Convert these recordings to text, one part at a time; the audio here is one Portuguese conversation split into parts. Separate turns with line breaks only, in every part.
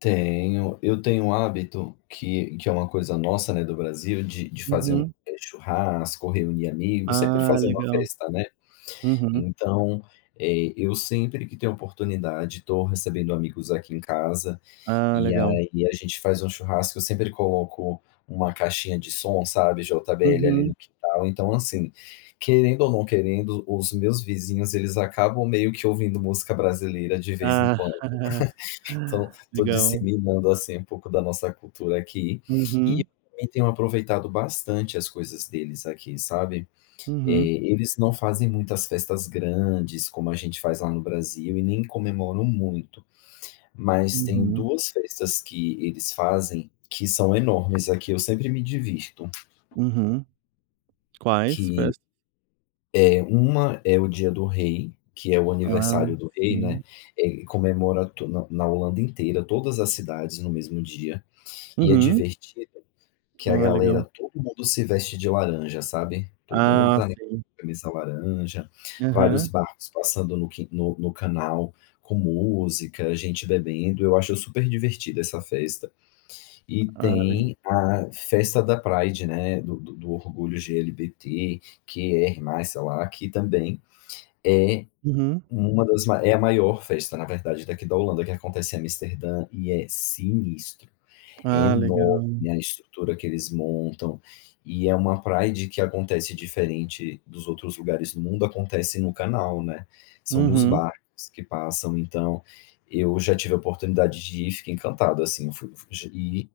Tenho, eu tenho o hábito, que que é uma coisa nossa, né, do Brasil, de de fazer um,
Uhum.
eh, churrasco, reunir amigos, sempre
Ah,
fazendo uma
legal,
festa, né.
uhum.
Então, eh, eu sempre que tenho a oportunidade, tô recebendo amigos aqui em casa
Ah,
e
legal.
aí e a gente faz um churrasco, eu sempre coloco uma caixinha de som, sabe, JBL ali
Uhum.
no quintal. Então, assim, querendo ou não querendo, os meus vizinhos eles acabam meio que ouvindo música brasileira de vez em
Ah,
quando, então, tô
legal.
disseminando, assim, um pouco da nossa cultura aqui e
Uhum.
também tenho aproveitado bastante as coisas deles aqui, sabe. Eh,
Uhum.
eles não fazem muitas festas grandes como a gente faz lá no Brasil e nem comemoram muito, mas tem
Uhum.
duas festas que eles fazem que são enormes, aqui eu sempre me divirto.
Uhum. Quais
Que,
festas?
é, uma é o Dia do Rei, que é o
Ah,
aniversário do rei,
sim.
né, eh, comemora to na na Holanda inteira, todas as cidades no mesmo dia, e é
Uhum.
divertido, que a
Ah,
galera
legal.
todo mundo se veste de laranja, sabe, todo mundo
Ah,
tá de
sei.
camisa laranja, vários
Aham.
barcos passando no qui no no canal com música, gente bebendo, eu acho superdivertida essa festa e
Ah, leg
tem a festa da Pride, né, do do orgulho LGBTQR+, sei lá, que também é
Uhum.
uma das ma é a maior festa, na verdade, daqui da Holanda, que acontece em Amsterdã e é sinistro, é
Ah, legal.
enorme a estrutura que eles montam e é uma Pride que acontece diferente dos outros lugares do mundo, acontece no canal, né, são nos
Uhum.
barcos que passam. Então, eu já tive a oportunidade de ir, fiquei encantado, assim, eu fui fui e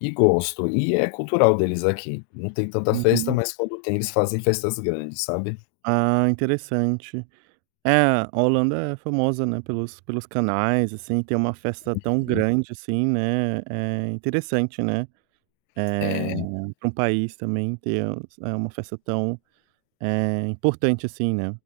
e gosto, e é cultural deles aqui não tem tanta festa,
Uhum.
mas quando tem, eles fazem festas grandes, sabe.
Ah, interessante. É a Holanda é famosa, né, pelos pelos canais, assim, ter uma festa tão
Uhum.
grande assim, né, é interessante, né, eh,
É.
pra um país também ter, eh, uma festa tão, é, importante assim, né.